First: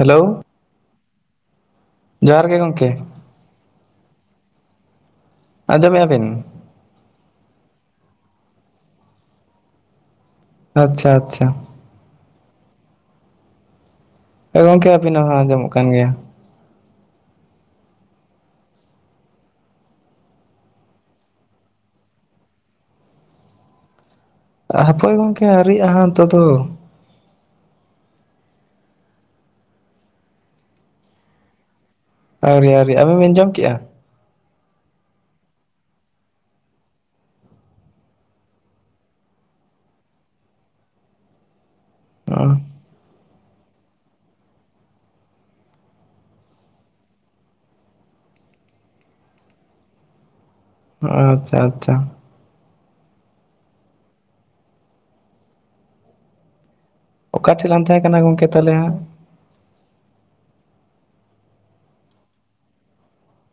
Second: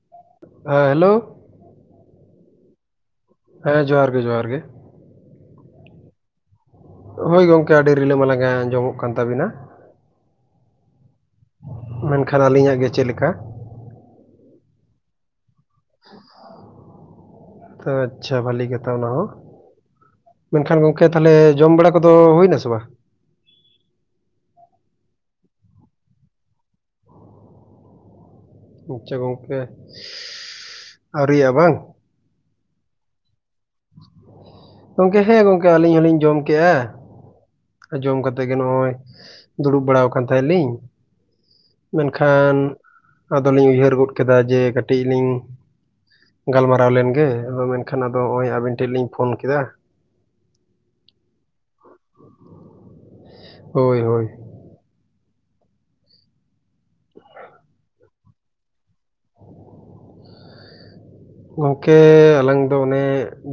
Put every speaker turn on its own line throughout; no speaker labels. Hello
ᱦᱮᱸ hello.
ᱡᱚᱦᱟᱨ ᱜᱮ ᱜᱚᱝᱠᱮ᱾
ᱦᱮᱸ ᱡᱚᱦᱟᱨ ᱜᱮ ᱡᱚᱦᱟᱨ ᱜᱮ᱾
ᱟᱸᱡᱚᱢᱮᱜ-ᱟ ᱵᱤᱱ?
ᱦᱳᱭ ᱜᱚᱝᱠᱮ ᱟᱹᱰᱤ ᱨᱤᱞᱟᱹ ᱢᱟᱞᱟᱝ ᱜᱮ ᱟᱸᱡᱚᱢᱚᱜ ᱠᱟᱱ ᱛᱟᱵᱤᱱᱟ᱾
ᱟᱪᱪᱷᱟ, ᱟᱪᱪᱷᱟ᱾
ᱢᱮᱱᱠᱷᱟᱱ ᱟᱹᱞᱤᱧᱟᱜ ᱜᱮ ᱪᱮᱫ ᱞᱮᱠᱟ?
ᱦᱳᱭ ᱜᱚᱝᱠᱮ ᱟᱹᱵᱤ ᱱᱟᱜ ᱦᱚᱸ ᱟᱸᱡᱚᱢᱚᱜ ᱠᱟᱱ ᱜᱮᱭᱟ᱾
ᱟᱪᱪᱷᱟ ᱵᱷᱟᱹᱞᱤ ᱠᱟᱛᱷᱟ ᱚᱱᱟ ᱦᱚᱸ᱾ ᱢᱮᱱᱠᱷᱟᱱ ᱜᱚᱝᱠᱮ ᱛᱟᱞᱦᱮ ᱡᱚᱢ ᱵᱟᱲᱟ ᱠᱚᱫᱚ ᱦᱩᱭᱱᱟ ᱥᱮ ᱵᱟᱝ?
ᱦᱟᱯᱳᱭ ᱜᱚᱝᱠᱮ ᱟᱹᱣᱨᱤᱭᱟᱜ-ᱟ ᱦᱟᱹᱜ ᱱᱤᱛᱳᱜ ᱫᱚ᱾
ᱟᱪᱪᱷᱟ ᱜᱚᱝᱠᱮ ᱟᱹᱣᱨᱤᱭᱼᱟ ᱵᱟᱝ᱾
ᱟᱹᱣᱨᱤ, ᱟᱹᱣᱨᱤ ᱟᱵᱤᱱ ᱵᱤᱱ ᱡᱚᱢ ᱠᱮᱜ-ᱟ?
ᱜᱚᱝᱠᱮ ᱦᱮᱸ ᱜᱚᱝᱠᱮ ᱟᱹᱞᱤᱧ ᱦᱚᱸ ᱞᱤᱧ ᱡᱚᱢ ᱠᱮᱜᱼᱟ᱾ ᱡᱚᱢ ᱠᱟᱛᱮᱜ ᱜᱮ ᱱᱚᱜᱼᱚᱭ ᱫᱩᱲᱩᱵ ᱵᱟᱲᱟ ᱟᱠᱟᱱ ᱛᱟᱦᱮᱸᱱ ᱞᱤᱧ᱾ ᱢᱮᱱᱠᱷᱟᱱ ᱟᱫᱚ ᱞᱤᱧ ᱩᱭᱦᱟᱹᱨ ᱜᱚᱫ ᱠᱮᱫᱟ ᱡᱮ ᱠᱟᱹᱴᱤᱡ ᱞᱤᱧ ᱜᱟᱞᱢᱟᱨᱟᱣ ᱞᱮᱱᱜᱮ ᱟᱫᱚ ᱢᱮᱱᱠᱷᱟᱱ ᱟᱫᱚ ᱱᱚᱜᱚᱭ ᱟᱵᱤᱱ ᱴᱷᱮᱱ ᱞᱤᱧ ᱯᱷᱳᱱ ᱠᱮᱫᱟ᱾
ᱟᱪᱪᱷᱟ, ᱟᱪᱪᱷᱟ᱾
ᱦᱳᱭ, ᱦᱳᱭ᱾
ᱚᱠᱟ ᱴᱷᱮᱱ ᱞᱟᱝ ᱛᱟᱦᱮᱸ ᱠᱟᱱᱟ ᱜᱚᱝᱠᱮ ᱛᱟᱦᱮ ᱦᱟᱸᱜ᱾
ᱜᱚᱝᱠᱮ ᱟᱞᱟᱝ ᱫᱚ ᱚᱱᱮ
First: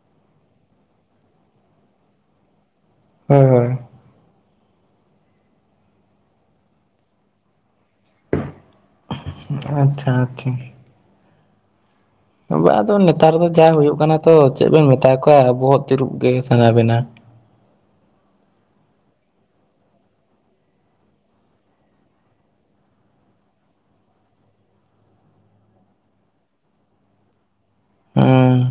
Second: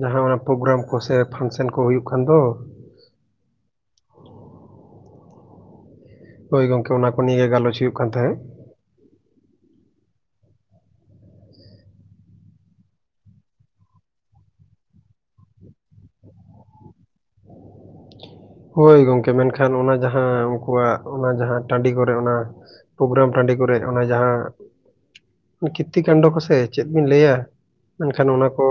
ᱡᱟᱦᱟ ᱚᱱᱟ ᱯᱨᱳᱜᱨᱟᱢ ᱠᱚᱥᱮ ᱯᱷᱟᱱᱥᱮᱱ ᱠᱚ ᱦᱳᱭᱳᱜ ᱠᱟᱱ ᱫᱚ᱾
ᱦᱳᱭ, ᱦᱳᱭ᱾
ᱦᱳᱭ ᱜᱚᱝᱠᱮ ᱚᱱᱟ ᱠᱚ ᱱᱤᱭᱮ ᱜᱮ ᱜᱟᱞᱚᱪ ᱦᱩᱭᱩᱜ ᱠᱟᱱ ᱛᱟᱦᱮᱸᱫ᱾
ᱟᱪᱷᱟ ᱟᱪᱷᱟ ᱵᱟᱝ ᱟᱫᱚ ᱱᱮᱛᱟᱨ ᱫᱚ ᱡᱟ ᱦᱩᱭᱩᱜ ᱠᱟᱱᱟ ᱛᱚ ᱪᱮᱫ ᱵᱮᱱ ᱢᱮᱛᱟ ᱠᱚᱣᱟ ᱵᱚᱦᱚᱜ ᱛᱤᱨᱩᱯ ᱜᱮ ᱥᱟᱱᱟ ᱵᱮᱱᱟ
ᱦᱳᱭ ᱜᱚᱢᱠᱮ ᱢᱮᱱᱠᱷᱟᱱ ᱚᱱᱟ ᱡᱟᱦᱟᱸ ᱩᱱᱠᱩᱣᱟᱜ ᱚᱱᱟ ᱡᱟᱦᱟᱸ ᱴᱟᱺᱰᱤ ᱠᱚᱨᱮ ᱚᱱᱟ ᱯᱨᱳᱜᱨᱟᱢ ᱴᱟᱺᱰᱤ ᱠᱚᱨᱮ ᱚᱱᱟ ᱡᱟᱦᱟᱸ ᱠᱤᱛᱛᱤ ᱠᱟᱱᱰᱚ ᱠᱚᱥᱮ ᱪᱮᱫ ᱵᱤᱱ ᱞᱟᱹᱭᱟ ᱢᱮᱱᱠᱷᱟᱱ ᱚᱱᱟ ᱠᱚ᱾
ᱦᱮᱸ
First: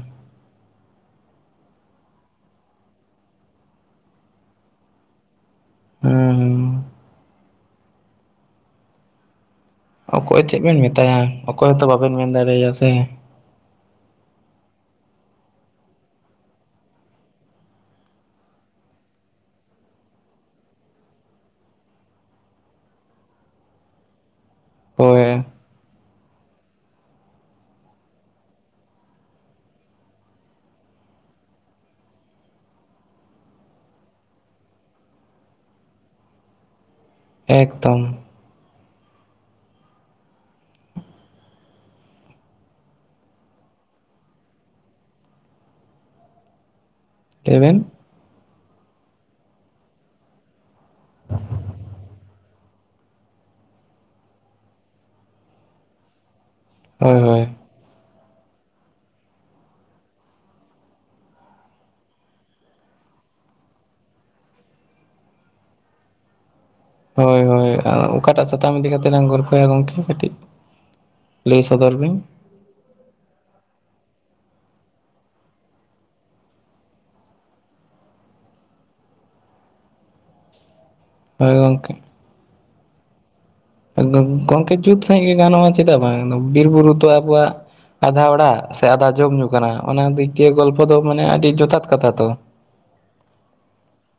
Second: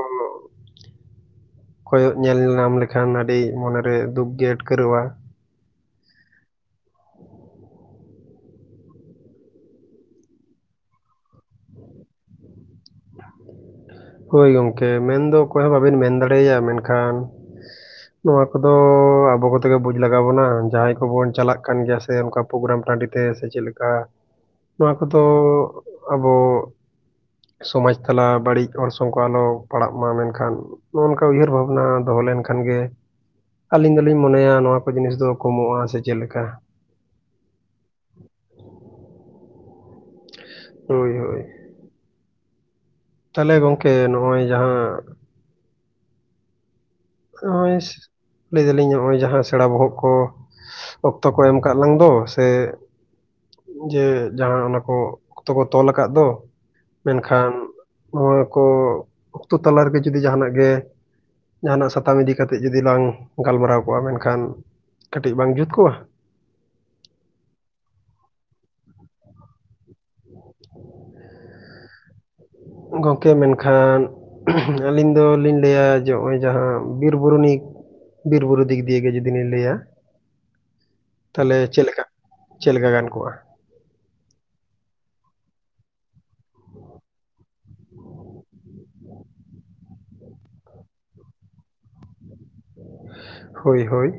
ᱠᱚᱭᱚᱜ ᱧᱮᱞ ᱧᱟᱢ ᱞᱮᱠᱷᱟᱱ ᱟᱹᱰᱤ ᱢᱚᱱᱮᱨᱮ ᱫᱩᱠ ᱜᱮ ᱟᱹᱴᱠᱟᱹᱨᱚᱜ-ᱟ᱾
ᱦᱩᱸ ᱦᱩᱸ ᱚᱠᱚᱭ ᱪᱮᱫ ᱵᱮᱱ ᱢᱮᱛᱟᱭᱟ ᱚᱠᱚᱭ ᱦᱚᱸᱛᱚ ᱵᱟᱵᱮᱱ ᱢᱮᱱ ᱫᱟᱲᱮ ᱟᱭᱟ ᱥᱮ᱾
ᱦᱳᱭ ᱜᱚᱢᱠᱮ ᱢᱮᱱᱫᱚ ᱚᱠᱚᱭ ᱦᱚᱸ ᱵᱟᱵᱮᱱ ᱢᱮᱱ ᱫᱟᱲᱮ ᱟᱭᱟ ᱢᱮᱱᱠᱷᱟᱱ ᱱᱚᱣᱟ ᱠᱚᱫᱚ ᱟᱵᱚ ᱠᱚᱛᱮ ᱜᱮ ᱵᱩᱡᱽ ᱞᱟᱜᱟᱣ ᱵᱚᱱᱟ ᱡᱟᱦᱟᱸᱭ ᱠᱚᱵᱚᱱ ᱪᱟᱞᱟᱜ ᱠᱟᱱ ᱜᱮᱭᱟ ᱥᱮ ᱚᱱᱠᱟ ᱯᱨᱳᱜᱨᱟᱢ ᱴᱟᱺᱰᱤ ᱛᱮ ᱥᱮ ᱪᱮᱫ ᱞᱮᱠᱟ ᱱᱚᱣᱟ ᱠᱚᱫᱚ
ᱦᱳᱭ
ᱟᱵᱚ ᱥᱚᱢᱟᱡᱽ ᱛᱟᱞᱟ ᱵᱟᱲᱤᱡ ᱚᱨᱥᱚᱝ ᱠᱚ ᱟᱞᱚ ᱯᱟᱲᱟᱜ ᱢᱟ ᱢᱮᱱᱠᱷᱟᱱ ᱱᱚᱜ-ᱚ ᱱᱚᱝᱠᱟ ᱩᱭᱦᱟᱹᱨ ᱵᱷᱟᱵᱽᱱᱟ ᱫᱚᱦᱚ ᱞᱮᱱᱠᱷᱟᱱ ᱜᱮ ᱟᱞᱤᱧ ᱫᱚᱞᱤᱧ ᱢᱚᱱᱮᱭᱟ ᱱᱚᱣᱟ ᱠᱚ ᱡᱤᱱᱤᱥ ᱫᱚ ᱠᱚᱢᱚᱜ-ᱟ ᱥᱮ ᱪᱮᱫ ᱞᱮᱠᱟ᱾
ᱮᱠᱫᱚᱢ
ᱦᱳᱭ ᱦᱳᱭ ᱛᱟᱦᱚᱞᱮ ᱜᱚᱝᱠᱮ ᱱᱚᱜ-ᱚᱭ ᱡᱟᱦᱟᱸ
ᱞᱟᱹᱭ ᱵᱮᱱ
ᱱᱚᱜ-ᱚᱭ ᱞᱟᱹᱭ ᱫᱟᱹᱞᱤᱧ ᱱᱚᱜ-ᱚᱭ ᱡᱟᱦᱟᱸ ᱥᱮᱬᱟ ᱵᱚᱦᱚᱜ ᱠᱚ ᱚᱠᱛᱚ ᱠᱚ ᱮᱢ ᱠᱟᱜ ᱞᱟᱝ ᱫᱚ ᱥᱮ ᱡᱮ ᱡᱟᱦᱟᱸ ᱚᱱᱟᱠᱚ ᱚᱠᱛᱚ ᱠᱚ ᱛᱚᱞ ᱟᱠᱟᱫ ᱫᱚ
ᱦᱳᱭ ᱦᱳᱭ
ᱢᱮᱱᱠᱷᱟᱱ ᱱᱚᱣᱟ ᱠᱚ ᱟᱛᱩ ᱛᱟᱞᱟ ᱨᱮᱜᱮ ᱡᱩᱫᱤ ᱡᱟᱦᱟᱱᱟᱜ ᱜᱮ ᱡᱟᱦᱱᱟᱜ ᱥᱟ ᱛᱟᱢ ᱤᱫᱤ ᱠᱟᱛᱮᱫ ᱡᱩᱫᱤ ᱞᱟᱝ ᱜᱟᱞᱢᱟᱨᱟᱣ ᱠᱚᱜ-ᱟ ᱢᱮᱱᱠᱷᱟᱱ ᱠᱟᱹᱴᱤᱡ ᱵᱟᱝ ᱡᱩᱛ ᱠᱚᱜ-ᱟ᱾
ᱦᱳᱭ ᱦᱳᱭ ᱚᱠᱟᱴᱟᱜ ᱥᱟᱛᱟᱢ ᱤᱫᱤ ᱠᱟᱛᱮ ᱞᱟᱝ ᱜᱚᱞᱯᱚᱭᱟ ᱜᱚᱢᱠᱮ ᱠᱟᱹᱴᱤᱡ ᱞᱟᱹᱭ ᱥᱚᱫᱚᱨ ᱵᱤᱱ᱾
ᱜᱚᱢᱠᱮ ᱢᱮᱱᱠᱷᱟᱱ ᱟᱹᱞᱤᱧ ᱫᱚᱞᱤᱧ ᱞᱟᱹᱭᱟ ᱡᱮ ᱱᱚᱜ-ᱚᱭ ᱡᱟᱦᱟᱸ ᱵᱤᱨ ᱵᱩᱨᱩ ᱱᱤ ᱵᱤᱨ ᱵᱩᱨᱩ ᱫᱤᱠ ᱫᱤᱭᱮ ᱜᱮ ᱡᱩᱫᱤ ᱞᱤᱧ ᱞᱟᱹᱭᱟ᱾
ᱦᱳᱭ
ᱛᱟᱦᱚᱞᱮ ᱪᱮᱫ
ᱜᱚᱝᱠᱮ
ᱞᱮᱠᱟ ᱪᱮᱫ ᱞᱮᱠᱟ ᱜᱟᱱ ᱠᱚᱜ-ᱟ᱾
ᱜᱚᱝᱠᱮ ᱡᱩᱛ ᱥᱟᱺᱦᱤᱡ ᱜᱮ ᱜᱟᱱᱚᱜ-ᱟ ᱪᱮᱫᱟᱜ ᱵᱟᱝ ᱵᱤᱨ ᱵᱩᱨᱩ ᱫᱚ ᱟᱵᱚᱣᱟᱜ ᱟᱫᱷᱟ ᱚᱲᱟᱜ ᱥᱮ ᱟᱫᱷᱟ ᱡᱚᱢ ᱧᱩ ᱠᱟᱱᱟ ᱚᱱᱟ ᱫᱤᱠ ᱫᱤᱭᱮ ᱜᱚᱞᱯᱚ ᱫᱚ ᱢᱟᱱᱮ ᱟᱹᱰᱤ ᱡᱚᱛᱷᱟᱛ ᱠᱟᱛᱷᱟ ᱛᱚ᱾
ᱦᱳᱭ ᱦᱳᱭ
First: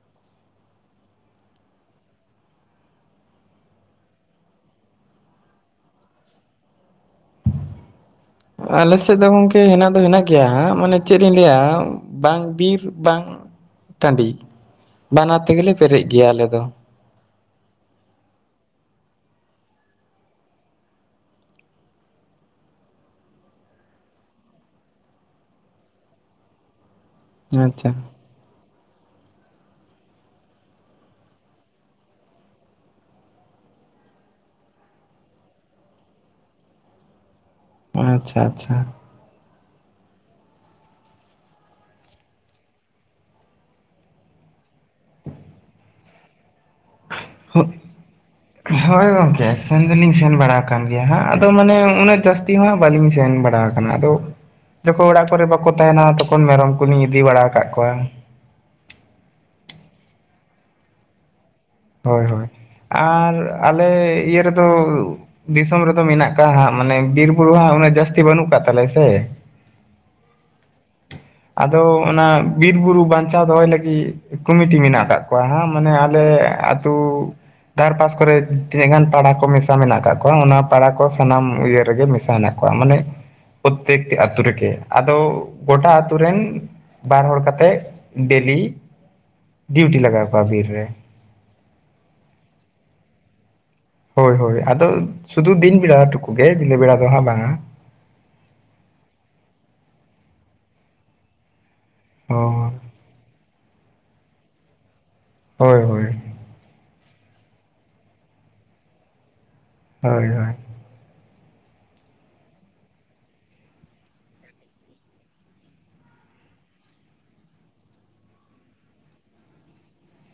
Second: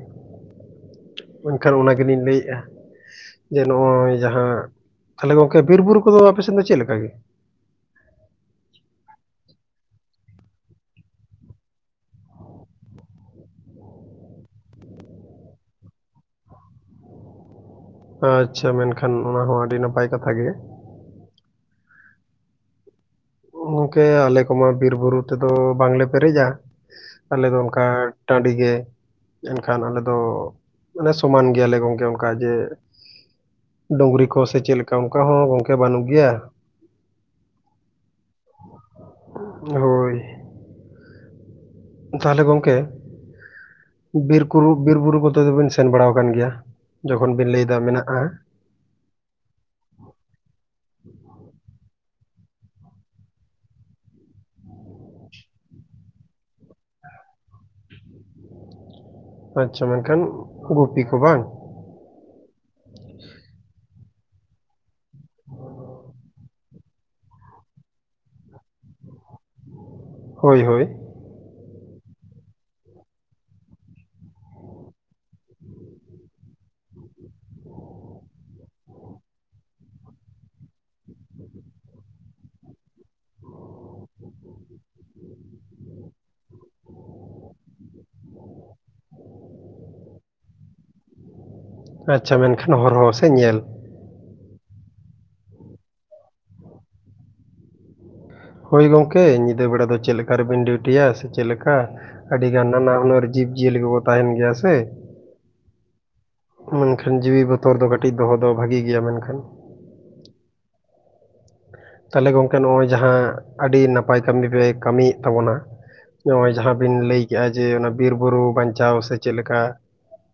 ᱢᱮᱱᱠᱷᱟᱱ ᱚᱱᱟ ᱜᱮᱞᱤᱧ ᱞᱟᱹᱭᱮᱫ-ᱟ᱾ ᱡᱮ ᱱᱚᱜ-ᱚᱭ ᱡᱟᱦᱟᱸ ᱛᱟᱦᱚᱞᱮ ᱜᱚᱝᱠᱮ ᱵᱤᱨ ᱵᱩᱨᱩ ᱠᱚᱫᱚ ᱟᱯᱮᱥᱮᱫ ᱫᱚ ᱪᱮᱫ ᱞᱮᱠᱟ ᱜᱤ?
ᱟᱞᱮ ᱥᱮᱫ ᱫᱚ ᱜᱚᱝᱠᱮ ᱦᱮᱱᱟᱜ ᱫᱚ ᱦᱮᱱᱟᱜ ᱜᱮᱭᱟ ᱦᱟᱸᱜ ᱢᱟᱱᱮ ᱪᱮᱫ ᱤᱧ ᱞᱟᱹᱭᱟ ᱵᱟᱝ ᱵᱤᱨ ᱵᱟᱝ ᱴᱟᱺᱰᱤ ᱵᱟᱱᱟᱨ ᱛᱮᱜᱮᱞᱮ ᱯᱮᱨᱮᱡ ᱜᱮᱭᱟ ᱟᱞᱮ ᱫᱚ᱾
ᱟᱪᱪᱷᱟ ᱢᱮᱱᱠᱷᱟᱱ ᱚᱱᱟ ᱦᱚᱸ ᱟᱹᱰᱤ ᱱᱟᱯᱟᱭ ᱠᱟᱛᱷᱟ ᱜᱮ ᱜᱚᱢᱠᱮ ᱟᱞᱮ ᱠᱚᱢᱟ ᱵᱤᱨ ᱵᱩᱨᱩ ᱛᱮᱫᱚ ᱵᱟᱝᱞᱮ ᱯᱮᱨᱮᱡᱟ ᱟᱞᱮ ᱫᱚ ᱚᱱᱠᱟ
ᱟᱪᱪᱷᱟ
ᱴᱟᱺᱰᱤ ᱜᱮ᱾ ᱮᱱᱠᱷᱟᱱ ᱟᱞᱮ ᱫᱚ ᱢᱟᱱᱮ ᱥᱚᱢᱟᱱ ᱜᱮᱭᱟᱞᱮ ᱜᱚᱢᱠᱮ ᱚᱱᱠᱟ ᱜᱮ, ᱰᱩᱝᱨᱤ ᱠᱚ ᱥᱮ ᱪᱮᱫ ᱞᱮᱠᱟ ᱚᱱᱠᱟ ᱦᱚᱸ ᱜᱚᱝᱠᱮ ᱵᱟᱱᱩᱜ ᱜᱮᱭᱟ᱾
ᱟᱪᱪᱷᱟ ᱟᱪᱪᱷᱟ
[unintelligible] ᱛᱟᱦᱚᱞᱮ ᱜᱚᱢᱠᱮ ᱵᱤᱨᱠᱩᱨᱩ ᱵᱤᱨᱵᱩᱨᱩ ᱠᱚ ᱫᱚᱵᱤᱱ ᱥᱮᱱ ᱵᱟᱲᱟ ᱟᱠᱟᱱ ᱜᱮᱭᱟ? ᱡᱚᱠᱷᱚᱱ ᱵᱤᱱ ᱞᱟᱹᱭ ᱫᱟ ᱢᱮᱱᱟᱜ-ᱟ᱾
ᱦᱳᱭ ᱜᱚᱝᱠᱮ ᱥᱮᱱ ᱫᱚᱞᱤᱧ ᱥᱮᱱ ᱵᱟᱲᱟ ᱟᱠᱟᱱ ᱜᱮᱭᱟ ᱦᱟᱸᱜ ᱟᱫᱚ ᱢᱟᱱᱮ ᱩᱱᱟᱹᱜ ᱡᱟᱹᱥᱛᱤ ᱦᱚᱸ ᱦᱟᱸᱜ ᱵᱟᱹᱞᱤᱧ ᱥᱮᱱ ᱵᱟᱲᱟ ᱠᱟᱱᱟ ᱟᱫᱚ ᱡᱚᱠᱷᱚᱱ ᱚᱲᱟᱜ ᱠᱚᱨᱮ ᱵᱟᱠᱚ ᱛᱟᱦᱮᱱᱟ ᱛᱚᱠᱷᱚᱱ ᱢᱮᱨᱚᱢ ᱠᱚᱞᱤᱧ ᱤᱫᱤ ᱵᱟᱲᱟ ᱟᱠᱟᱫ ᱠᱚᱣᱟ᱾
ᱟᱪᱪᱷᱟ ᱢᱮᱱᱠᱷᱟᱱ ᱜᱩᱯᱤ ᱠᱚ ᱵᱟᱝ?
ᱦᱳᱭ ᱦᱳᱭ ᱟᱨ ᱟᱞᱮ ᱤᱭᱟᱹ ᱨᱮᱫᱚ ᱫᱤᱥᱚᱢ ᱨᱮᱫᱚ ᱢᱮᱱᱟᱜ ᱠᱟᱜ-ᱟ ᱦᱟᱸᱜ ᱢᱟᱱᱮ ᱵᱤᱨ ᱵᱩᱨᱩ ᱦᱟᱸᱜ ᱩᱱᱟᱹᱜ ᱡᱟᱹᱥᱛᱤ ᱵᱟᱹᱱᱩᱜ ᱠᱟᱜ ᱛᱟᱞᱮᱭᱟ ᱥᱮ᱾
ᱦᱳᱭ ᱦᱳᱭ᱾
ᱟᱫᱚ ᱚᱱᱟ ᱵᱤᱨ ᱵᱩᱨᱩ ᱵᱟᱧᱪᱟᱣ ᱫᱚᱦᱚᱭ ᱞᱟᱹᱜᱤᱫ ᱠᱚᱢᱤᱴᱤ ᱢᱮᱱᱟᱜ ᱠᱟᱜ ᱠᱚᱣᱟ ᱦᱟᱸᱜ ᱢᱟᱱᱮ ᱟᱞᱮ ᱛᱩᱻ ᱫᱷᱟᱨ ᱯᱟᱥ ᱠᱚᱨᱮ ᱛᱤᱱᱟᱹᱜ ᱜᱟᱱ ᱯᱟᱲᱟ ᱠᱚ ᱢᱮᱥᱟ ᱢᱮᱱᱟᱜ ᱠᱟᱜ ᱠᱚᱣᱟ ᱚᱱᱟ ᱯᱟᱲᱟ ᱠᱚ ᱥᱟᱱᱟᱢ ᱤᱭᱟᱹ ᱨᱮᱜᱮ ᱢᱮᱥᱟ ᱦᱮᱱᱟᱜ ᱠᱚᱣᱟ ᱢᱟᱱᱮ ᱯᱨᱚᱛᱮᱠᱴᱤ ᱟᱛᱳ ᱨᱮᱜᱮ᱾ ᱟᱫᱚ ᱜᱚᱴᱟ ᱟᱛᱩ ᱨᱮᱱ ᱵᱟᱨ ᱦᱚᱲ ᱠᱟᱛᱮᱷ ᱰᱮᱞᱤ ᱰᱤᱭᱩᱴᱤ ᱞᱟᱜᱟᱣ ᱠᱚᱣᱟ ᱵᱤᱨ ᱨᱮ᱾
ᱟᱪᱪᱷᱟ ᱢᱮᱱᱠᱷᱟᱱ ᱦᱚᱨᱦᱚ ᱥᱮ ᱧᱮᱞ?
ᱦᱳᱭ ᱦᱳᱭ ᱟᱫᱚ ᱥᱩᱫᱷᱩ ᱫᱤᱱ ᱵᱮᱲᱟ ᱴᱩᱠᱩᱜ ᱜᱮ ᱧᱤᱫᱟᱹ ᱵᱮᱲᱟ ᱫᱚ ᱦᱟᱸᱜ ᱵᱟᱝᱟ᱾
ᱦᱳᱭ ᱜᱚᱝᱠᱮ ᱧᱤᱫᱟᱹ ᱵᱮᱲᱟ ᱫᱚ ᱪᱮᱫ ᱞᱮᱠᱟ ᱨᱮᱵᱮᱱ ᱰᱤᱣᱴᱤᱭᱟ ᱥᱮ ᱪᱮᱫ ᱞᱮᱠᱟ?
ᱚ
ᱟᱹᱰᱤᱜᱟᱱ ᱱᱟᱱᱟ ᱦᱩᱱᱟᱹᱨ ᱡᱤᱵᱽ-ᱡᱤᱭᱟᱹᱞᱤ ᱠᱚᱠᱚ ᱛᱟᱸᱦᱮᱱ ᱜᱮᱭᱟ ᱥᱮ᱾
ᱦᱳᱭ ᱦᱳᱭ᱾
ᱢᱮᱱᱠᱷᱟᱱ ᱡᱤᱣᱤ ᱵᱚᱛᱚᱨ ᱫᱚ ᱠᱟᱹᱴᱤᱡ ᱫᱚᱦᱚ ᱫᱚ ᱵᱷᱟᱜᱤ ᱜᱮᱭᱟ ᱢᱮᱱᱠᱷᱟᱱ᱾
ᱦᱳᱭ ᱦᱳᱭ᱾
ᱛᱟᱦᱞᱮ ᱜᱚᱝᱠᱮ ᱱᱚᱜ-ᱚᱭ ᱡᱟᱦᱟᱸ ᱟᱹᱰᱤ ᱱᱟᱯᱟᱭ ᱠᱟᱹᱢᱤ ᱯᱮ ᱠᱟᱹᱢᱤᱭᱮᱜ ᱛᱟᱵᱚᱱᱟ᱾ ᱱᱚᱜ-ᱚᱭ ᱡᱟᱦᱟᱸ ᱵᱤᱱ ᱞᱟᱹᱭ ᱠᱮᱜ-ᱟ ᱡᱮ ᱚᱱᱟ ᱵᱤᱨ ᱵᱩᱨᱩ ᱵᱟᱧᱪᱟᱣ ᱥᱮ ᱪᱮᱫ ᱞᱮᱠᱟ?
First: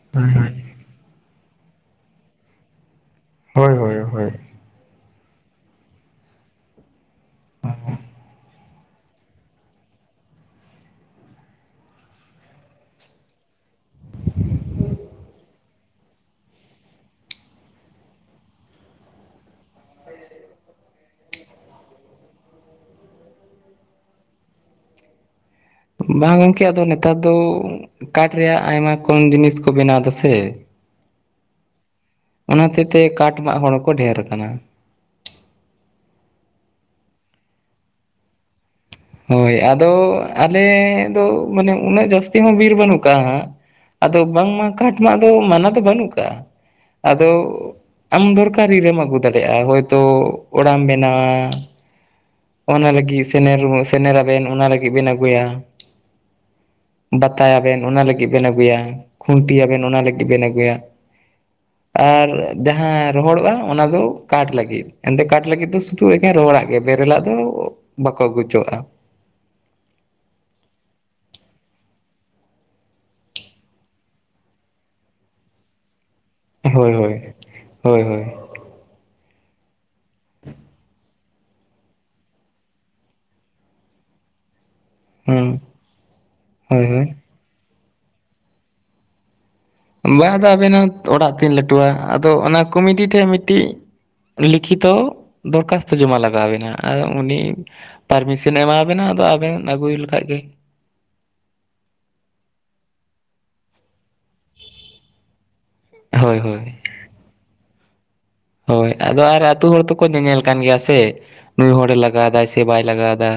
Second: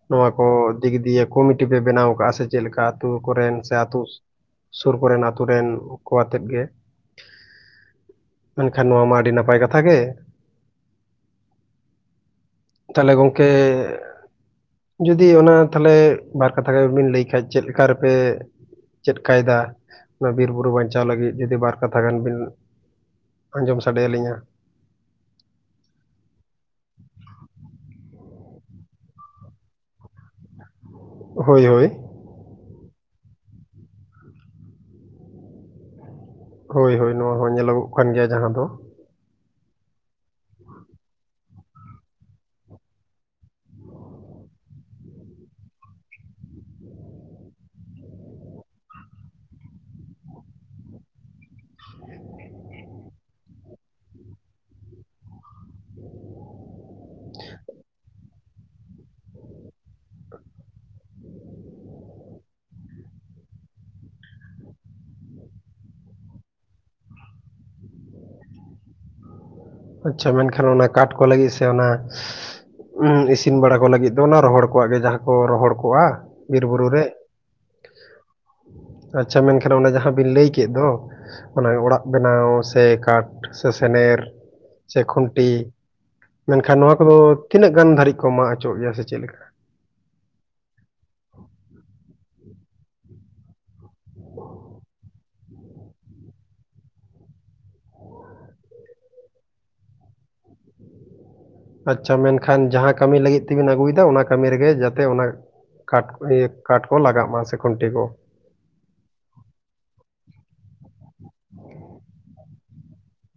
ᱱᱚᱣᱟ
ᱦᱳᱭ
ᱠᱚ ᱫᱤᱠ ᱫᱤᱭᱮ ᱠᱚᱢᱤᱴᱤ ᱯᱮ ᱵᱮᱱᱟᱣ ᱠᱟᱜ-ᱟ ᱥᱮ ᱪᱮᱫ ᱞᱮᱠᱟ ᱟᱹᱛᱩ ᱠᱚᱨᱮᱱ ᱥᱮ
ᱦᱳᱭ ᱦᱳᱭ
ᱟᱹᱛᱩ
ᱦᱳᱭ
ᱥᱩᱨ ᱠᱚᱨᱮᱱ ᱟᱹᱛᱩ ᱨᱮᱱ ᱠᱚ ᱟᱛᱮᱫ ᱜᱮ?
[unintelligible]
ᱢᱮᱱᱠᱷᱟᱱ ᱱᱚᱣᱟ ᱢᱟ ᱟᱹᱰᱤ ᱱᱟᱯᱟᱭ ᱠᱟᱛᱷᱟ ᱜᱮ᱾ ᱛᱟᱦᱞᱮ ᱜᱚᱝᱠᱮ ᱡᱚᱫᱤ ᱚᱱᱟ ᱛᱟᱦᱞᱮ ᱵᱟᱨ ᱠᱟᱛᱷᱟ ᱜᱮ ᱵᱤᱱ ᱞᱟᱹᱭ ᱠᱷᱟᱡ ᱪᱮᱫ ᱞᱮᱠᱟ ᱨᱮᱯᱮ ᱪᱮᱫᱠᱟᱭᱫᱟ ᱚᱱᱟ ᱵᱤᱨ ᱵᱩᱨᱩ ᱵᱟᱧᱪᱟᱣ ᱞᱟᱹᱜᱤᱫ? ᱡᱩᱫᱤ ᱵᱟᱨ ᱠᱟᱛᱷᱟ ᱜᱟᱱ ᱵᱤᱱ ᱟᱸᱡᱚᱢ ᱥᱟᱰᱮ ᱟᱹᱞᱤᱧᱟ᱾
ᱵᱟᱝ ᱜᱚᱝᱠᱮ ᱟᱫᱚ ᱱᱮᱛᱟᱨ ᱫᱚ ᱠᱟᱴ ᱨᱮᱭᱟᱜ ᱟᱭᱢᱟ ᱠᱚᱢ ᱡᱤᱱᱤᱥ ᱠᱚ ᱵᱮᱱᱟᱣᱫᱟ ᱥᱮ
ᱦᱳᱭ ᱦᱳᱭ᱾
ᱚᱱᱟ ᱦᱚᱛᱮᱜ ᱛᱮ ᱠᱟᱴ ᱢᱟᱜ ᱦᱚᱲ ᱠᱚ ᱰᱷᱮᱨ ᱟᱠᱟᱱᱟ᱾
ᱦᱳᱭ ᱦᱳᱭ ᱱᱚᱣᱟ ᱦᱚᱸ ᱧᱮᱞᱚᱜᱚᱜ ᱠᱟᱱ ᱜᱮᱭᱟ ᱡᱟᱦᱟᱸ ᱫᱚ᱾
ᱦᱳᱭ ᱟᱫᱚ ᱟᱞᱮ ᱫᱚ ᱢᱟᱱᱮ ᱩᱱᱟᱹᱜ ᱡᱟᱹᱥᱛᱤ ᱦᱚᱸ ᱵᱤᱨ ᱵᱟᱹᱱᱩᱜ ᱠᱟᱜ-ᱟ ᱦᱟᱸᱜ᱾ ᱟᱫᱚ ᱵᱟᱝᱢᱟ ᱠᱟᱴ ᱢᱟᱜ ᱫᱚ ᱢᱟᱱᱟ ᱫᱚ ᱵᱟᱹᱱᱩᱜ ᱠᱟᱜ-ᱟ᱾ ᱟᱫᱚ ᱟᱢ ᱫᱚᱨᱠᱟᱨᱤ ᱨᱮᱢ ᱟᱹᱜᱩ ᱫᱟᱲᱮᱜ-ᱟ, ᱦᱳᱭᱛᱚ ᱚᱲᱟᱜ ᱮᱢ ᱵᱮᱱᱟᱣᱟ ᱚᱱᱟ ᱞᱟᱹᱜᱤᱫ ᱥᱮᱱᱮᱨ, ᱥᱮᱱᱨᱟᱵᱮᱱ ᱚᱱᱟ ᱞᱟᱹᱜᱤᱫ ᱵᱮᱱ ᱟᱹᱜᱩᱭᱟ᱾ ᱵᱟᱛᱟᱭᱟᱵᱮᱱ ᱚᱱᱟ ᱞᱟᱹᱜᱤᱫ ᱵᱮᱱ ᱟᱹᱜᱩᱭᱟ᱾ ᱠᱷᱩᱱᱴᱤ ᱟᱵᱮᱱ ᱚᱱᱟ ᱞᱟᱹᱜᱤᱫ ᱵᱮᱱ ᱟᱹᱜᱩᱭᱟ᱾
[inaudible]
ᱟᱨ ᱡᱟᱦᱟᱸ ᱨᱚᱦᱚᱲᱚᱜ-ᱟ ᱚᱱᱟ ᱫᱚ ᱠᱟᱴ ᱞᱟᱹᱜᱤᱫ᱾ ᱮᱱᱛᱮ ᱠᱟᱴ ᱞᱟᱹᱜᱤᱫ ᱫᱚ ᱥᱩᱫᱷᱩ ᱮᱠᱟᱱ ᱨᱚᱦᱚᱲᱟᱜ ᱜᱮ ᱵᱮᱨᱮᱞᱟᱜ ᱫᱚ ᱵᱟᱠᱚ ᱟᱜᱩᱪᱚᱜ-ᱟ᱾
ᱟᱪᱪᱷᱟ, ᱢᱮᱱᱠᱷᱟᱱ ᱚᱱᱟ ᱠᱟᱴ ᱠᱚ ᱞᱟᱹᱜᱤᱫ ᱥᱮ ᱚᱱᱟ ᱩᱸᱻ ᱤᱥᱤᱱ ᱵᱟᱲᱟ ᱠᱚ ᱞᱟᱹᱜᱤᱫ ᱫᱚ ᱚᱱᱟ ᱨᱚᱦᱚᱲ ᱠᱚᱣᱟᱜ ᱜᱮ ᱡᱟᱦᱟᱸ ᱠᱚ ᱨᱚᱦᱚᱲ ᱠᱚᱜ-ᱟ᱾ ᱵᱤᱨ ᱵᱩᱨᱩ
ᱦᱳᱭ
ᱨᱮ,
ᱦᱳᱭ ᱦᱳᱭ ᱦᱳᱭ
ᱟᱪᱪᱷᱟ ᱢᱮᱱᱠᱷᱟᱱ ᱚᱱᱟ ᱡᱟᱦᱟᱸ ᱵᱤᱱ ᱞᱟᱹᱭ ᱠᱮᱫ ᱫᱚ᱾ ᱚᱱᱮ ᱚᱲᱟᱜ ᱵᱮᱱᱟᱣ ᱥᱮ ᱠᱟᱴᱷ ᱥᱮ ᱥᱮᱱᱮᱨ ᱥᱮ
ᱦᱩᱸ
ᱠᱷᱩᱱᱴᱤ ᱢᱮᱱᱠᱷᱟᱱ
ᱦᱳᱭ
ᱱᱚᱣᱟ
ᱦᱳᱭ
ᱠᱚᱫᱚ ᱛᱤᱱᱟᱹᱜ ᱜᱟᱱ ᱫᱷᱟᱹᱨᱤᱡ ᱠᱚ ᱢᱟᱜ ᱦᱚᱪᱚᱜ ᱜᱮᱭᱟ ᱥᱮ ᱪᱮᱫ ᱞᱮᱠᱟ?
ᱢᱟᱜ ᱟᱫᱚ ᱟᱵᱮᱱᱟᱝ ᱚᱲᱟᱜ ᱛᱤᱱ ᱞᱟᱹᱴᱩᱣᱟ, ᱟᱫᱚ ᱚᱱᱟ ᱠᱚᱢᱤᱴᱤ ᱴᱷᱮᱡ ᱢᱤᱫᱴᱤᱡ ᱞᱤᱠᱷᱤᱛᱚ ᱫᱚᱨᱠᱟᱥᱛᱚ ᱡᱚᱢᱟ ᱞᱟᱜᱟᱣ ᱵᱮᱱᱟ ᱟᱨ ᱩᱱᱤ- ᱯᱟᱨᱢᱤᱥᱮᱱᱮ ᱮᱢᱟᱵᱮᱱᱟ ᱟᱫᱚ ᱟᱵᱮᱱ ᱟᱹᱜᱩᱭ ᱞᱮᱠᱷᱟᱡ ᱜᱮ᱾
ᱟᱪᱪᱷᱟ ᱢᱮᱱᱠᱷᱟᱱ ᱡᱟᱦᱟᱸ ᱠᱟᱹᱢᱤ ᱞᱟᱹᱜᱤᱫ ᱛᱮᱵᱤᱱ ᱟᱹᱜᱩᱭᱫᱟ ᱚᱱᱟ ᱠᱟᱹᱢᱤ ᱨᱮᱜᱮ ᱡᱟᱛᱮ ᱚᱱᱟ ᱠᱟᱴ ᱠᱚ
ᱦᱳᱭ
ᱤᱭᱟᱹ
ᱦᱳᱭ
ᱠᱟᱴ ᱠᱚ ᱞᱟᱜᱟᱜ ᱢᱟ ᱥᱮ ᱠᱷᱩᱱᱴᱤ ᱠᱚ᱾
ᱦᱳᱭ ᱟᱫᱚ ᱟᱨ ᱟᱹᱛᱩ ᱦᱚᱲ ᱛᱚᱠᱚ ᱧᱮᱧᱮᱞ ᱠᱟᱱ ᱜᱮᱭᱟ ᱥᱮ᱾ ᱱᱩᱭ ᱦᱚᱲᱮ ᱞᱟᱜᱟᱣ ᱮᱫᱟᱭ ᱥᱮ ᱵᱟᱭ ᱞᱟᱜᱟᱣ ᱮᱫᱟ᱾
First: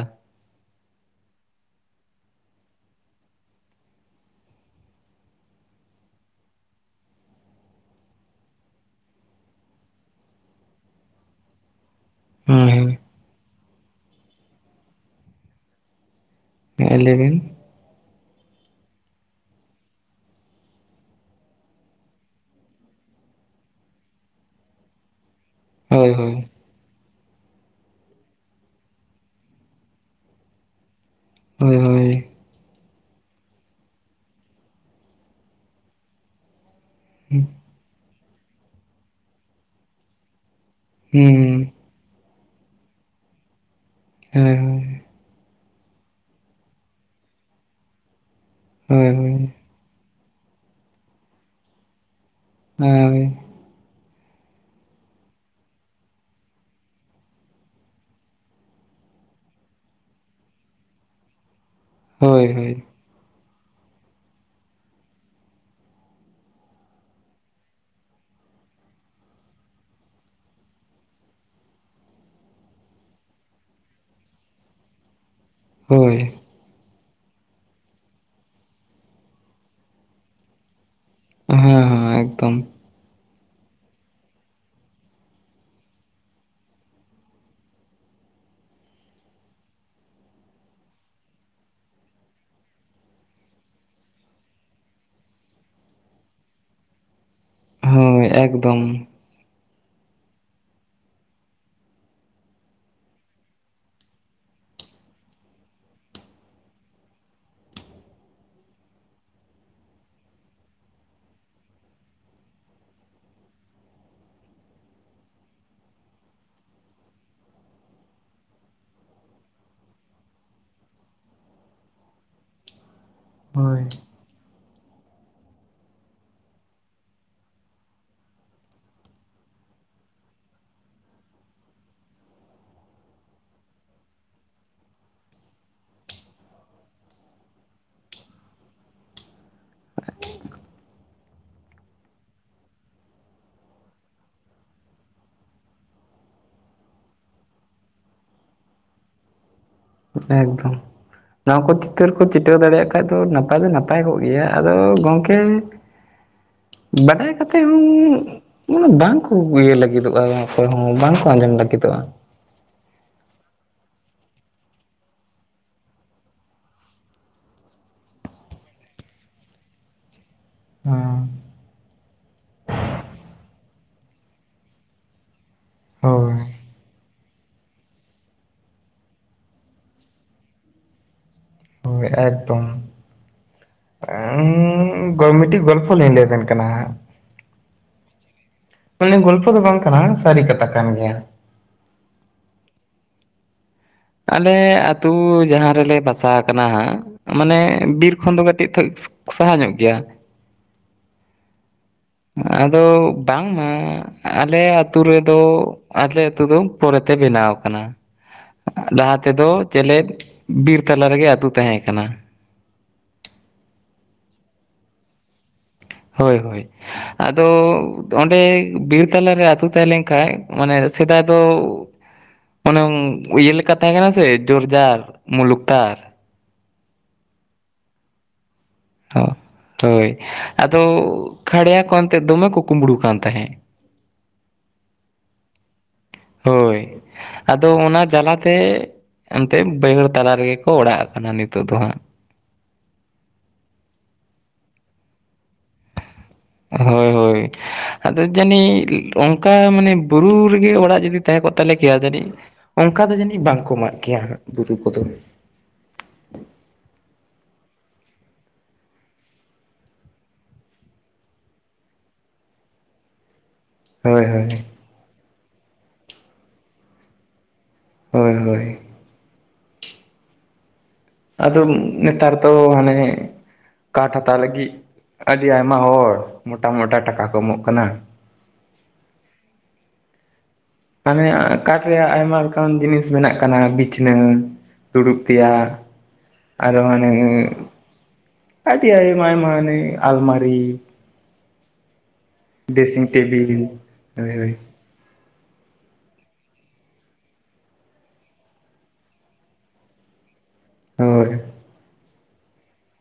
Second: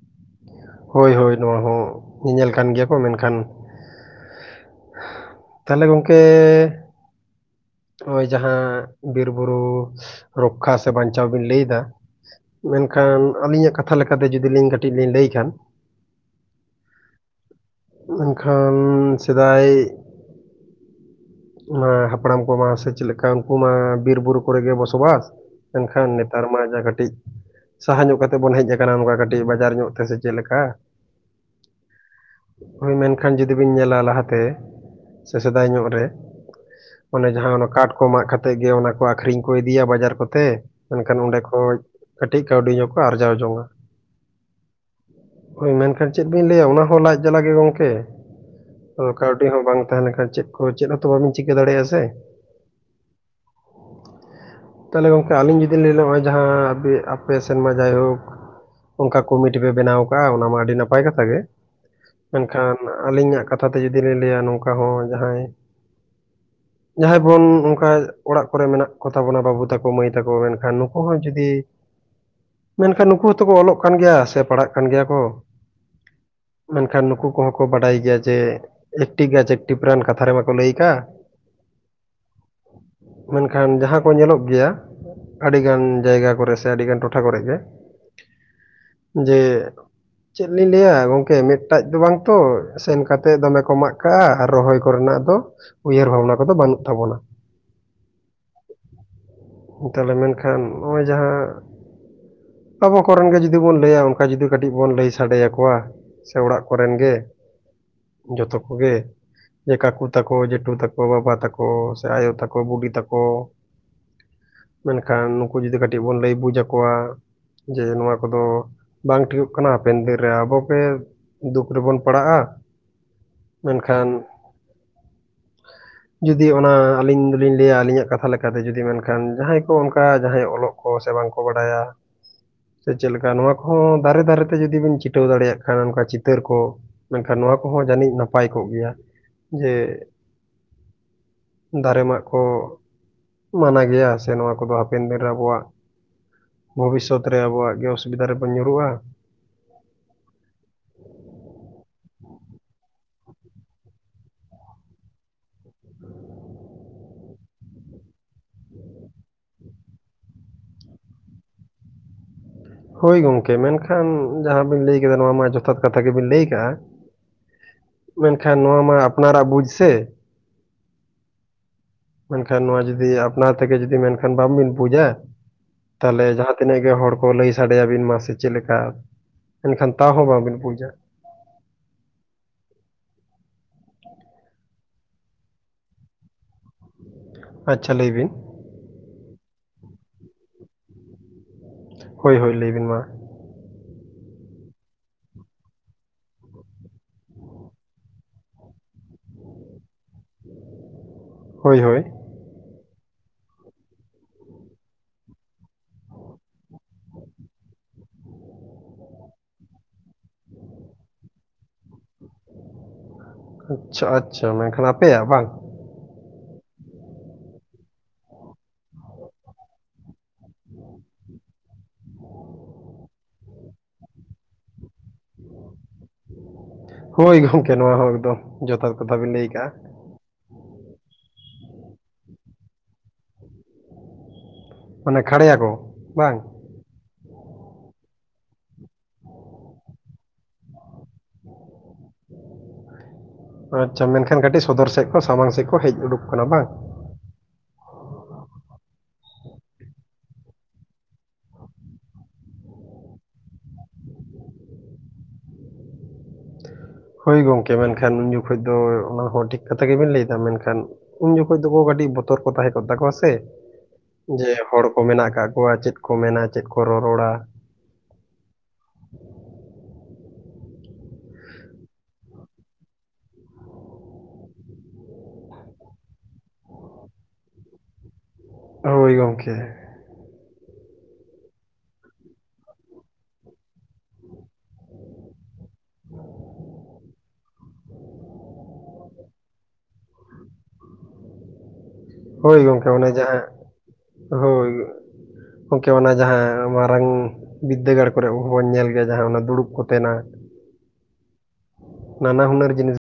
ᱦᱳᱭ ᱦᱳᱭ ᱱᱚᱣᱟ ᱦᱚᱸ ᱧᱮᱧᱮᱞ ᱠᱟᱱ ᱜᱮᱭᱟ ᱠᱚ ᱢᱮᱱᱠᱷᱟᱱ ᱛᱟᱞᱦᱮ ᱜᱚᱝᱠᱮ ᱱᱚᱜ-ᱚᱭ ᱡᱟᱦᱟᱸ ᱵᱤᱨᱵᱩᱨᱩ ᱨᱚᱠᱠᱷᱟ ᱥᱮ ᱵᱟᱧᱪᱟᱣ ᱵᱤᱱ ᱞᱟᱹᱭ ᱮᱫᱟ
ᱦᱳᱭ ᱦᱳᱭ
ᱢᱮᱱᱠᱷᱟᱱ ᱟᱹᱞᱤᱧᱟᱜ ᱠᱟᱛᱷᱟ ᱞᱮᱠᱟᱛᱮ ᱡᱩᱫᱤ ᱞᱤᱧ ᱠᱟᱹᱴᱤᱡ ᱞᱤᱧ ᱞᱟᱹᱭ ᱠᱷᱟᱱ
ᱦᱮᱸ ᱞᱟᱹᱭ ᱵᱤᱱ᱾
ᱢᱮᱱᱠᱷᱟᱱ ᱥᱮᱫᱟᱭ ᱢᱟ ᱦᱟᱯᱲᱟᱢ ᱠᱚᱢᱟ ᱥᱮ ᱪᱮᱫ ᱞᱮᱠᱟ ᱩᱱᱠᱩ ᱢᱟ ᱵᱤᱨ ᱵᱩᱨᱩ ᱠᱚᱨᱮ ᱜᱮ ᱵᱚᱥᱚᱵᱟᱥ᱾ ᱢᱮᱱᱠᱷᱟᱱ
ᱦᱳᱭ
ᱱᱮᱛᱟᱨ
ᱦᱳᱭ
ᱢᱟ ᱡᱟ ᱠᱟᱹᱴᱤᱡ ᱥᱟᱦᱟ ᱧᱚᱜ ᱠᱟᱛᱮᱜ ᱵᱚᱱ ᱦᱮᱡ ᱟᱠᱟᱱᱟ ᱱᱚᱝᱠᱟ ᱠᱟᱹᱴᱤᱡ ᱵᱟᱡᱟᱨ ᱧᱚᱜ ᱛᱮ, ᱥᱮ ᱪᱮᱫ ᱞᱮᱠᱟ?
ᱦᱳᱭ ᱦᱳᱭ᱾
ᱦᱳᱭ ᱢᱮᱱᱠᱷᱟᱱ ᱡᱩᱫᱤ ᱵᱤᱱ ᱧᱮᱞᱟ ᱞᱟᱦᱟᱛᱮ ᱥᱮ ᱥᱮᱫᱟᱭ ᱧᱚᱜ ᱨᱮ᱾ ᱚᱱᱮ ᱡᱟᱦᱟᱸ ᱚᱱᱟ ᱠᱟᱴ ᱠᱚ ᱢᱟᱜ ᱠᱟᱛᱮᱜ ᱜᱮ ᱚᱱᱟ ᱠᱚ ᱟᱠᱷᱨᱤᱧ ᱠᱚ ᱤᱫᱤᱭᱟ ᱵᱟᱡᱟᱨ ᱠᱚᱛᱮ᱾
ᱦᱳᱭ
ᱢᱮᱱᱠᱷᱟᱱ ᱚᱸᱰᱮ
ᱦᱩᱸ
ᱠᱷᱚᱡ ᱠᱟᱹᱴᱤᱡ ᱠᱟᱹᱣᱰᱤ ᱧᱚᱜ ᱠᱚ ᱟᱨᱡᱟᱣ ᱡᱚᱝ-ᱟ᱾
ᱦᱮᱸ ᱦᱩᱸ᱾
ᱦᱳᱭ ᱢᱮᱱᱠᱷᱟᱱ ᱪᱮᱫ ᱵᱤᱱ ᱞᱟᱹᱭᱟ ᱚᱱᱟᱦᱚᱸ ᱞᱟᱡᱽ ᱡᱟᱞᱟ ᱜᱮ ᱜᱚᱝᱠᱮ᱾ ᱟᱫᱚ
ᱦᱳᱭ
ᱠᱟ ᱰᱤ
ᱦᱳᱭ
ᱦᱚᱸ ᱵᱟᱝ ᱛᱟᱦᱮᱸ ᱞᱮᱱᱠᱷᱟᱱ ᱪᱮᱫ ᱠᱚ ᱪᱮᱫ ᱦᱚᱸᱛᱚ ᱵᱟᱵᱤᱱ ᱪᱤᱠᱟᱹ ᱫᱟᱲᱮᱭᱟᱜ-ᱟ ᱥᱮ?
ᱦᱳᱭ᱾
[inaudible] ᱛᱟᱞᱦᱮ ᱜᱚᱢᱠᱮ ᱟᱹᱞᱤᱧ ᱡᱩᱫᱤᱧ ᱞᱟᱹᱭ ᱞᱮ ᱱᱚᱜ-ᱚᱭ ᱡᱟᱦᱟᱸ ᱟᱯᱮ ᱥᱮᱱ ᱢᱟ ᱡᱟᱭᱦᱳᱠ᱾ ᱚᱱᱠᱟ ᱠᱚᱢᱤᱴᱤ ᱯᱮ ᱵᱮᱱᱟᱣ ᱟᱠᱟ-ᱟ᱾ ᱚᱱᱟ ᱢᱟ ᱟᱹᱰᱤ ᱱᱟᱯᱟᱭ ᱠᱟᱛᱷᱟ ᱜᱮ᱾
ᱦᱳᱭ
ᱢᱮᱱᱠᱷᱟᱱ
ᱦᱳᱭ
ᱟᱹᱞᱤᱧᱟᱜ ᱠᱟᱛᱷᱟ ᱛᱮ ᱡᱩᱫᱤ ᱞᱤᱧ ᱞᱟᱹᱭᱟ ᱱᱚᱝᱠᱟ ᱦᱚᱸ ᱡᱟᱦᱟᱸᱭ ᱡᱟᱦᱟᱸᱭ ᱵᱚᱱ ᱚᱱᱠᱟ ᱚᱲᱟᱜ ᱠᱚᱨᱮ ᱢᱮᱱᱟᱜ ᱠᱚᱛᱟ ᱵᱚᱱᱟ ᱵᱟᱹᱵᱩ ᱛᱟᱠᱚ, ᱢᱟᱹᱭ ᱛᱟᱠᱚ, ᱢᱮᱱᱠᱷᱟᱱ ᱱᱩᱠᱩ ᱦᱚᱸ ᱡᱩᱫᱤ ᱢᱮᱱᱠᱷᱟᱱ ᱱᱩᱠᱩ ᱦᱚᱸᱛᱚ ᱠᱚ ᱚᱞᱚᱜ ᱠᱟᱱ ᱜᱮᱭᱟ ᱥᱮ ᱯᱟᱲᱦᱟᱜ ᱠᱟᱱ ᱜᱮᱭᱟ ᱠᱚ᱾
ᱦᱳᱭ᱾
ᱠᱷᱟᱱ ᱱᱩᱠᱩ ᱠᱚᱦᱚᱸ ᱠᱚ ᱵᱟᱰᱟᱭ ᱜᱮᱭᱟ ᱡᱮ ᱮᱠᱴᱤ ᱜᱟᱪᱷ ᱮᱠᱴᱤ ᱯᱨᱟᱱ᱾ ᱠᱟᱛᱷᱟ ᱨᱮ ᱢᱟᱠᱚ ᱞᱟᱹᱭ ᱟᱠᱟᱫ᱾
ᱦᱚᱸ ᱦᱚᱸ ᱮᱠᱫᱚᱢ᱾
ᱢᱮᱱᱠᱷᱟᱱ ᱡᱟᱦᱟᱸ ᱠᱚ ᱧᱮᱞᱚᱜ ᱜᱮᱭᱟ᱾ ᱟᱹᱰᱤᱜᱟᱱ ᱡᱟᱭᱜᱟ ᱠᱚᱨᱮ ᱥᱮ ᱟᱹᱰᱤᱜᱟᱱ ᱴᱚᱴᱷᱟ ᱠᱚᱨᱮᱜ ᱜᱮ᱾ ᱡᱮ ᱪᱮᱫ ᱞᱤᱧ ᱞᱟᱹᱭᱟ ᱜᱚᱝᱠᱮ ᱢᱮᱫ ᱮᱴᱟᱡ ᱫᱚ ᱵᱟᱝ ᱛᱚ ᱥᱮᱱ ᱠᱟᱛᱮᱫ ᱫᱚᱢᱮ ᱠᱚ ᱢᱟᱜ ᱠᱟᱜ-ᱟ ᱟᱨ ᱨᱚᱦᱚᱭ ᱠᱚᱨᱮᱱᱟᱜ ᱫᱚ ᱩᱭᱦᱟᱹᱨ ᱵᱷᱟᱵᱽᱱᱟ ᱠᱚᱫᱚ ᱵᱟᱹᱱᱩᱜ ᱛᱟᱵᱚᱱᱟ᱾
ᱦᱳᱭ ᱮᱠᱫᱚᱢ᱾
ᱛᱟᱞᱦᱮ ᱢᱮᱱᱠᱷᱟᱱ ᱱᱚᱜ-ᱚᱭ ᱡᱟᱦᱟᱸ ᱟᱵᱚ ᱠᱚᱨᱮᱱ ᱜᱮ ᱡᱩᱫᱤ ᱵᱚᱱ ᱞᱟᱹᱭᱟ᱾ ᱚᱱᱠᱟ ᱡᱩᱫᱤ ᱠᱟᱹᱴᱤᱡ ᱵᱚᱱ ᱞᱟᱹᱭ ᱥᱟᱰᱮᱭᱟᱠᱚᱣᱟ᱾ ᱥᱮ ᱚᱲᱟᱜ ᱠᱚᱨᱮᱱ ᱜᱮ ᱡᱚᱛᱚ ᱠᱚᱜᱮ᱾ ᱡᱮ ᱠᱟᱠᱩ ᱛᱟᱠᱚ, ᱡᱮᱴᱩ ᱛᱟᱠᱚ, ᱵᱟᱵᱟ ᱛᱟᱠᱚ ᱥᱮ ᱟᱭᱳ ᱛᱟᱠᱚ, ᱵᱩᱰᱤ ᱛᱟᱠᱚ᱾ ᱢᱮᱱᱠᱷᱟᱱ ᱱᱩᱠᱩ ᱡᱚᱫᱤ ᱠᱟᱹᱴᱤᱡ ᱵᱚᱱ ᱞᱟᱹᱭ ᱵᱩᱡ ᱟᱠᱚᱣᱟ᱾ ᱡᱮ ᱱᱚᱣᱟ ᱠᱚᱫᱚ ᱵᱟᱝ ᱴᱷᱤᱠᱚᱜ ᱠᱟᱱᱟ ᱦᱟᱯᱮᱱ ᱫᱤᱱ ᱨᱮ ᱟᱵᱚ ᱜᱮ ᱫᱩᱠ ᱨᱮᱵᱚᱱ ᱯᱟᱲᱟᱜᱼᱟ᱾
ᱦᱳᱭ
ᱢᱮᱱᱠᱷᱟᱱ ᱡᱩᱫᱤ ᱚᱱᱟ ᱟᱹᱞᱤᱧ ᱫᱚᱞᱤᱧ ᱞᱟᱹᱭᱟ ᱟᱹᱞᱤᱧᱟᱜ ᱠᱟᱛᱷᱟ ᱞᱮᱠᱟᱛᱮ ᱡᱩᱫᱤ ᱢᱮᱱᱠᱷᱟᱱ ᱡᱟᱦᱟᱸᱭ ᱠᱚ ᱚᱱᱠᱟ ᱡᱟᱦᱟᱸᱭ ᱚᱞᱚᱜ ᱠᱚ ᱥᱮ ᱵᱟᱝᱠᱚ ᱵᱟᱰᱟᱭᱟ᱾ ᱥᱮ ᱪᱮᱫ ᱞᱮᱠᱟ ᱱᱚᱣᱟ ᱠᱚᱦᱚᱸ ᱫᱟᱨᱮ ᱫᱟᱨᱮ ᱛᱮ ᱡᱩᱫᱤ ᱵᱤᱱ ᱪᱷᱤᱴᱟᱹᱣ ᱫᱟᱲᱮᱭᱟᱜ ᱠᱷᱟᱱ ᱚᱱᱠᱟ ᱪᱤ ᱛᱟᱹᱨ ᱠᱚ ᱢᱮᱱᱠᱷᱟᱱ ᱱᱚᱣᱟ ᱠᱚᱦᱚᱸ ᱡᱟᱹᱱᱤᱡ ᱱᱟᱯᱟᱭ ᱠᱚᱜ ᱜᱮᱭᱟ ᱡᱮ ᱫᱟᱨᱮ ᱢᱟᱜ ᱠᱚ ᱢᱟᱱᱟ ᱜᱮᱭᱟ ᱥᱮ ᱱᱚᱣᱟ ᱠᱚᱫᱚ ᱦᱟᱯᱮᱱ ᱫᱤᱱ ᱨᱮ ᱟᱵᱚᱣᱟᱜ ᱵᱷᱚᱵᱤᱥᱥᱚᱛ ᱨᱮ ᱟᱵᱚᱣᱟᱜ ᱜᱮ ᱚᱥᱩᱵᱤᱫᱟ ᱨᱮᱵᱚᱱ ᱧᱩᱨᱩᱜᱼᱟ᱾
ᱮᱠᱫᱚᱢ᱾ ᱱᱚᱣᱟ ᱠᱚ ᱪᱤᱛᱟᱹᱨ ᱠᱚ ᱪᱤᱴᱟᱹᱣ ᱫᱟᱲᱮᱭᱟᱜ ᱠᱷᱟᱡ ᱫᱚ ᱱᱟᱯᱟᱭ ᱫᱚ ᱱᱟᱯᱟᱭ ᱠᱚᱜ ᱜᱮᱭᱟ ᱟᱫᱚ ᱜᱚᱝᱠᱮ
[inaudible]
ᱵᱟᱰᱟᱭ ᱠᱟᱛᱮ ᱦᱚᱸ ᱱᱚᱣᱟ ᱵᱟᱝ ᱠᱚ ᱤᱭᱟᱹ ᱞᱟᱹᱜᱤᱫᱚᱜᱼᱟ ᱚᱠᱚᱭ ᱦᱚᱸ ᱵᱟᱝᱠᱚ ᱟᱸᱡᱚᱢ ᱞᱟᱹᱜᱤᱫᱚᱜᱼᱟ᱾
ᱦᱳᱭ ᱜᱚᱝᱠᱮ ᱢᱮᱱᱠᱷᱟᱱ ᱡᱟᱦᱟᱸ ᱵᱤᱱ ᱞᱟᱹᱭ ᱠᱮᱫᱟ ᱱᱚᱣᱟ ᱢᱟ ᱡᱚᱛᱷᱟᱛ ᱠᱟᱛᱷᱟ ᱜᱮᱵᱤᱱ ᱞᱟᱹᱭ ᱠᱟᱜᱼᱟ ᱢᱮᱱᱠᱷᱟᱱ ᱱᱚᱣᱟ ᱢᱟ ᱟᱯᱱᱟᱨᱟᱜ ᱵᱩᱡᱽ ᱥᱮ᱾
ᱦᱩᱸ᱾
ᱢᱮᱱᱠᱷᱟᱱ ᱱᱚᱣᱟ ᱡᱩᱫᱤ ᱟᱯᱱᱟᱨ ᱛᱮᱜᱮ ᱡᱩᱫᱤ ᱢᱮᱱᱠᱷᱟᱱ ᱵᱟᱝᱵᱤᱱ ᱵᱩᱡᱟ ᱛᱟᱦᱚᱞᱮ
ᱦᱳᱭ
ᱡᱟᱦᱟᱸ ᱛᱤᱱᱟᱹᱜ ᱜᱮ ᱦᱚᱲ ᱠᱚ ᱞᱟᱹᱭ ᱥᱟᱰᱮᱭᱟᱵᱤᱱ ᱢᱟ ᱥᱮ ᱪᱮᱫ ᱞᱮᱠᱟ ᱮᱱᱠᱷᱟᱱ ᱛᱟᱣ ᱦᱚᱸ ᱵᱟᱝᱵᱤᱱ ᱵᱩᱡᱟ᱾
ᱦᱳᱭ ᱮᱠᱫᱚᱢ᱾ ᱩᱸᱻ ᱜᱚ ᱢᱤᱫᱴᱤᱡ ᱜᱚᱞᱯᱷᱚ ᱞᱤᱧ ᱞᱟᱹᱭ ᱟᱵᱮᱱ ᱠᱟᱱᱟ ᱦᱟᱸᱜ᱾
ᱟᱪᱪᱷᱟ ᱞᱟᱹᱭ ᱵᱤᱱ᱾
ᱢᱟᱱᱮ ᱜᱚᱞᱯᱷᱚ ᱫᱚ ᱵᱟᱝ ᱠᱟᱱᱟ ᱥᱟᱹᱨᱤ ᱠᱟᱛᱷᱟ ᱠᱟᱱ ᱜᱮᱭᱟ᱾
ᱦᱳᱭ ᱦᱳᱭ ᱞᱟᱹᱭ ᱵᱤᱱ ᱢᱟ᱾
ᱟᱞᱮ ᱟᱛᱩ ᱡᱟᱦᱟᱸ ᱨᱮᱞᱮ ᱵᱟᱥᱟ ᱠᱟᱱᱟ ᱦᱟᱸᱜ, ᱢᱟᱱᱮ ᱵᱤᱨ ᱠᱷᱚᱱ ᱫᱚ ᱠᱟᱹᱴᱤᱡ ᱛᱚ ᱥᱟᱦᱟ ᱧᱚᱜ ᱜᱮᱭᱟ᱾
ᱦᱳᱭ ᱦᱳᱭ᱾
ᱟᱫᱚ ᱵᱟᱝ ᱢᱟ ᱟᱞᱮ ᱟᱹᱛᱩ ᱨᱮᱫᱚ, ᱟᱞᱮ ᱟᱹᱛᱩ ᱫᱚ ᱯᱚᱨᱮ ᱛᱮ ᱵᱮᱱᱟᱣ ᱟᱠᱟᱱᱟ᱾ ᱞᱟᱦᱟ ᱛᱮᱫᱚ ᱪᱮᱞᱮᱫ ᱵᱤᱨ ᱛᱟᱞᱟ ᱨᱮᱜᱮ ᱟᱹᱛᱩ ᱛᱟᱦᱮᱸ ᱠᱟᱱᱟ᱾
ᱟᱪᱪᱷᱟ ᱟᱪᱪᱷᱟ ᱢᱮᱱᱠᱷᱟᱱ ᱟᱯᱮᱭᱟᱜ ᱵᱟᱝ?
ᱦᱳᱭ ᱦᱳᱭ᱾ ᱟᱫᱚ ᱚᱸᱰᱮ ᱵᱤᱨ ᱛᱟᱞᱟᱨᱮ ᱟᱹᱛᱩ ᱛᱟᱦᱮᱸ ᱞᱮᱱ ᱠᱷᱟᱡ ᱢᱟᱱᱮ ᱥᱮᱫᱟᱭ ᱫᱚ ᱚᱱᱮ ᱤᱭᱟᱹ ᱞᱮᱠᱟ ᱛᱟᱦᱮᱸ ᱠᱟᱱᱟ ᱥᱮ ᱡᱳᱨ ᱡᱟᱨ ᱢᱩᱞᱩᱠ ᱛᱟᱨ᱾
ᱦᱳᱭ ᱜᱚᱝᱠᱮ ᱱᱚᱣᱟ ᱦᱚᱸ ᱮᱠᱫᱚᱢ ᱡᱚᱛᱷᱟᱛ ᱠᱟᱛᱷᱟ ᱵᱤᱱ
ᱦᱚᱸ
ᱞᱟᱹᱭ ᱠᱟᱜ-ᱟ᱾
ᱦᱳᱭ᱾ ᱟᱫᱚ ᱠᱷᱟᱲᱭᱟ ᱠᱚ ᱮᱱᱛᱮᱫ ᱫᱚᱢᱮ ᱠᱚ ᱠᱩᱢᱵᱽᱲᱩ ᱠᱟᱱ ᱛᱟᱦᱮᱸᱫ᱾
ᱢᱟᱱᱮ ᱠᱷᱟᱲᱭᱟ ᱠᱚ, ᱵᱟᱝ?
ᱦᱳᱭ, ᱟᱫᱚ ᱚᱱᱟ ᱡᱟᱞᱟᱛᱮ ᱮᱱᱛᱮᱫ ᱵᱟᱹᱭᱦᱟᱹᱲ ᱛᱟᱞᱟ ᱨᱮᱜᱮ ᱠᱚ ᱚᱲᱟᱜ ᱠᱟᱱᱟ ᱱᱤᱛᱚᱜ ᱫᱚ ᱦᱟᱸᱜ᱾
ᱟᱪᱪᱷᱟ ᱢᱮᱱᱠᱷᱟᱱ ᱠᱟᱹᱴᱤᱡ ᱥᱚᱫᱚᱨ ᱥᱮᱫ ᱠᱚ ᱥᱟᱢᱟᱝ ᱥᱮᱫ ᱠᱚ ᱦᱮᱡ ᱩᱰᱩᱠ ᱠᱟᱱᱟ, ᱵᱟᱝ?
ᱦᱳᱭ ᱦᱳᱭ᱾ ᱟᱫᱚ ᱡᱟᱹᱱᱤᱡ ᱚᱱᱠᱟ ᱢᱟᱱᱮ ᱵᱩᱨᱩ ᱨᱮᱜᱮ ᱚᱲᱟᱜ ᱡᱩᱫᱤ ᱛᱟᱦᱮᱸ ᱠᱚᱜ ᱛᱟᱞᱮ ᱠᱮᱭᱟ ᱡᱟᱹᱱᱤᱡ ᱚᱱᱠᱟ ᱫᱚ ᱡᱟᱹᱱᱤᱡ ᱵᱟᱝᱠᱚ ᱢᱟᱜ ᱜᱮᱭᱟ ᱦᱟᱸᱜ ᱵᱩᱨᱩ ᱠᱚᱫᱚ᱾
ᱦᱳᱭ ᱜᱚᱝᱠᱮ ᱢᱮᱱᱠᱷᱟᱱ ᱩᱱ ᱡᱚᱠᱷᱚᱡ ᱫᱚ ᱚᱱᱟ ᱦᱚᱸ ᱴᱷᱤᱠ ᱠᱟᱛᱷᱟ ᱜᱮᱵᱤᱱ ᱞᱟᱹᱭ ᱫᱟ ᱢᱮᱱᱠᱷᱟᱱ ᱩᱱ ᱡᱚᱠᱷᱚᱡ ᱫᱚᱠᱚ ᱠᱟᱹᱴᱤᱡ ᱵᱚᱛᱚᱨ ᱠᱚ ᱛᱟᱦᱮᱸ ᱠᱚᱜ ᱛᱟᱠᱚᱣᱟ ᱥᱮ
ᱦᱳᱭ ᱦᱳᱭ
ᱡᱮ ᱦᱚᱲ ᱠᱚ ᱢᱮᱱᱟᱜ ᱠᱟᱜ ᱠᱚᱣᱟ ᱪᱮᱫ ᱠᱚ ᱢᱮᱱᱟ ᱪᱮᱫ ᱠᱚ ᱨᱚᱨᱚᱲᱟ᱾
ᱦᱳᱭ ᱦᱳᱭ ᱟᱫᱚ ᱱᱮᱛᱟᱨ ᱛᱚ ᱦᱟᱱᱮ ᱠᱟᱴ ᱦᱟᱛᱟᱣ ᱞᱟᱹᱜᱤᱫ ᱟᱹᱰᱤ ᱟᱭᱢᱟ ᱦᱚᱲ ᱢᱚᱴᱟ ᱢᱚᱴᱟ ᱴᱟᱠᱟ ᱠᱚ ᱮᱢᱚᱜ ᱠᱟᱱᱟ᱾
ᱦᱳᱭ ᱜᱚᱝᱠᱮ
ᱦᱟᱱᱮ ᱠᱟᱴ ᱨᱮᱭᱟᱜ ᱟᱭᱢᱟ ᱞᱮᱠᱟᱱ ᱡᱤᱱᱤᱥ ᱵᱮᱱᱟᱜ ᱠᱟᱱᱟ ᱵᱤᱪᱷᱱᱟᱹ ᱫᱩᱲᱩᱵ ᱛᱮᱭᱟᱜ ᱟᱨ ᱦᱟᱱᱮ ᱟᱹᱰᱤ ᱟᱭᱢᱟ ᱟᱭᱢᱟ ᱦᱟᱱᱮ ᱟᱞᱢᱟᱨᱤ
ᱦᱳᱭ ᱜᱚᱝᱠᱮ
ᱰᱨᱮᱥᱤᱝ
ᱚᱱᱟ ᱡᱟᱦᱟᱸ
ᱴᱮᱵᱤᱞ
ᱦᱳᱭ ᱜᱚᱝᱠᱮ ᱚᱱᱟ ᱡᱟᱦᱟᱸ ᱢᱟᱨᱟᱝ ᱵᱤᱫᱽᱫᱟᱹᱜᱟᱲ ᱠᱚᱨᱮ ᱦᱚᱸᱵᱚᱱ ᱧᱮᱞ ᱜᱮᱭᱟ ᱡᱟᱦᱟᱸ ᱚᱱᱟ ᱫᱩᱲᱩᱵ ᱠᱚᱛᱮᱱᱟᱜ
ᱦᱚᱭ
ᱱᱟᱱᱟ ᱦᱩᱱᱟᱨ ᱡᱤᱱᱤᱥ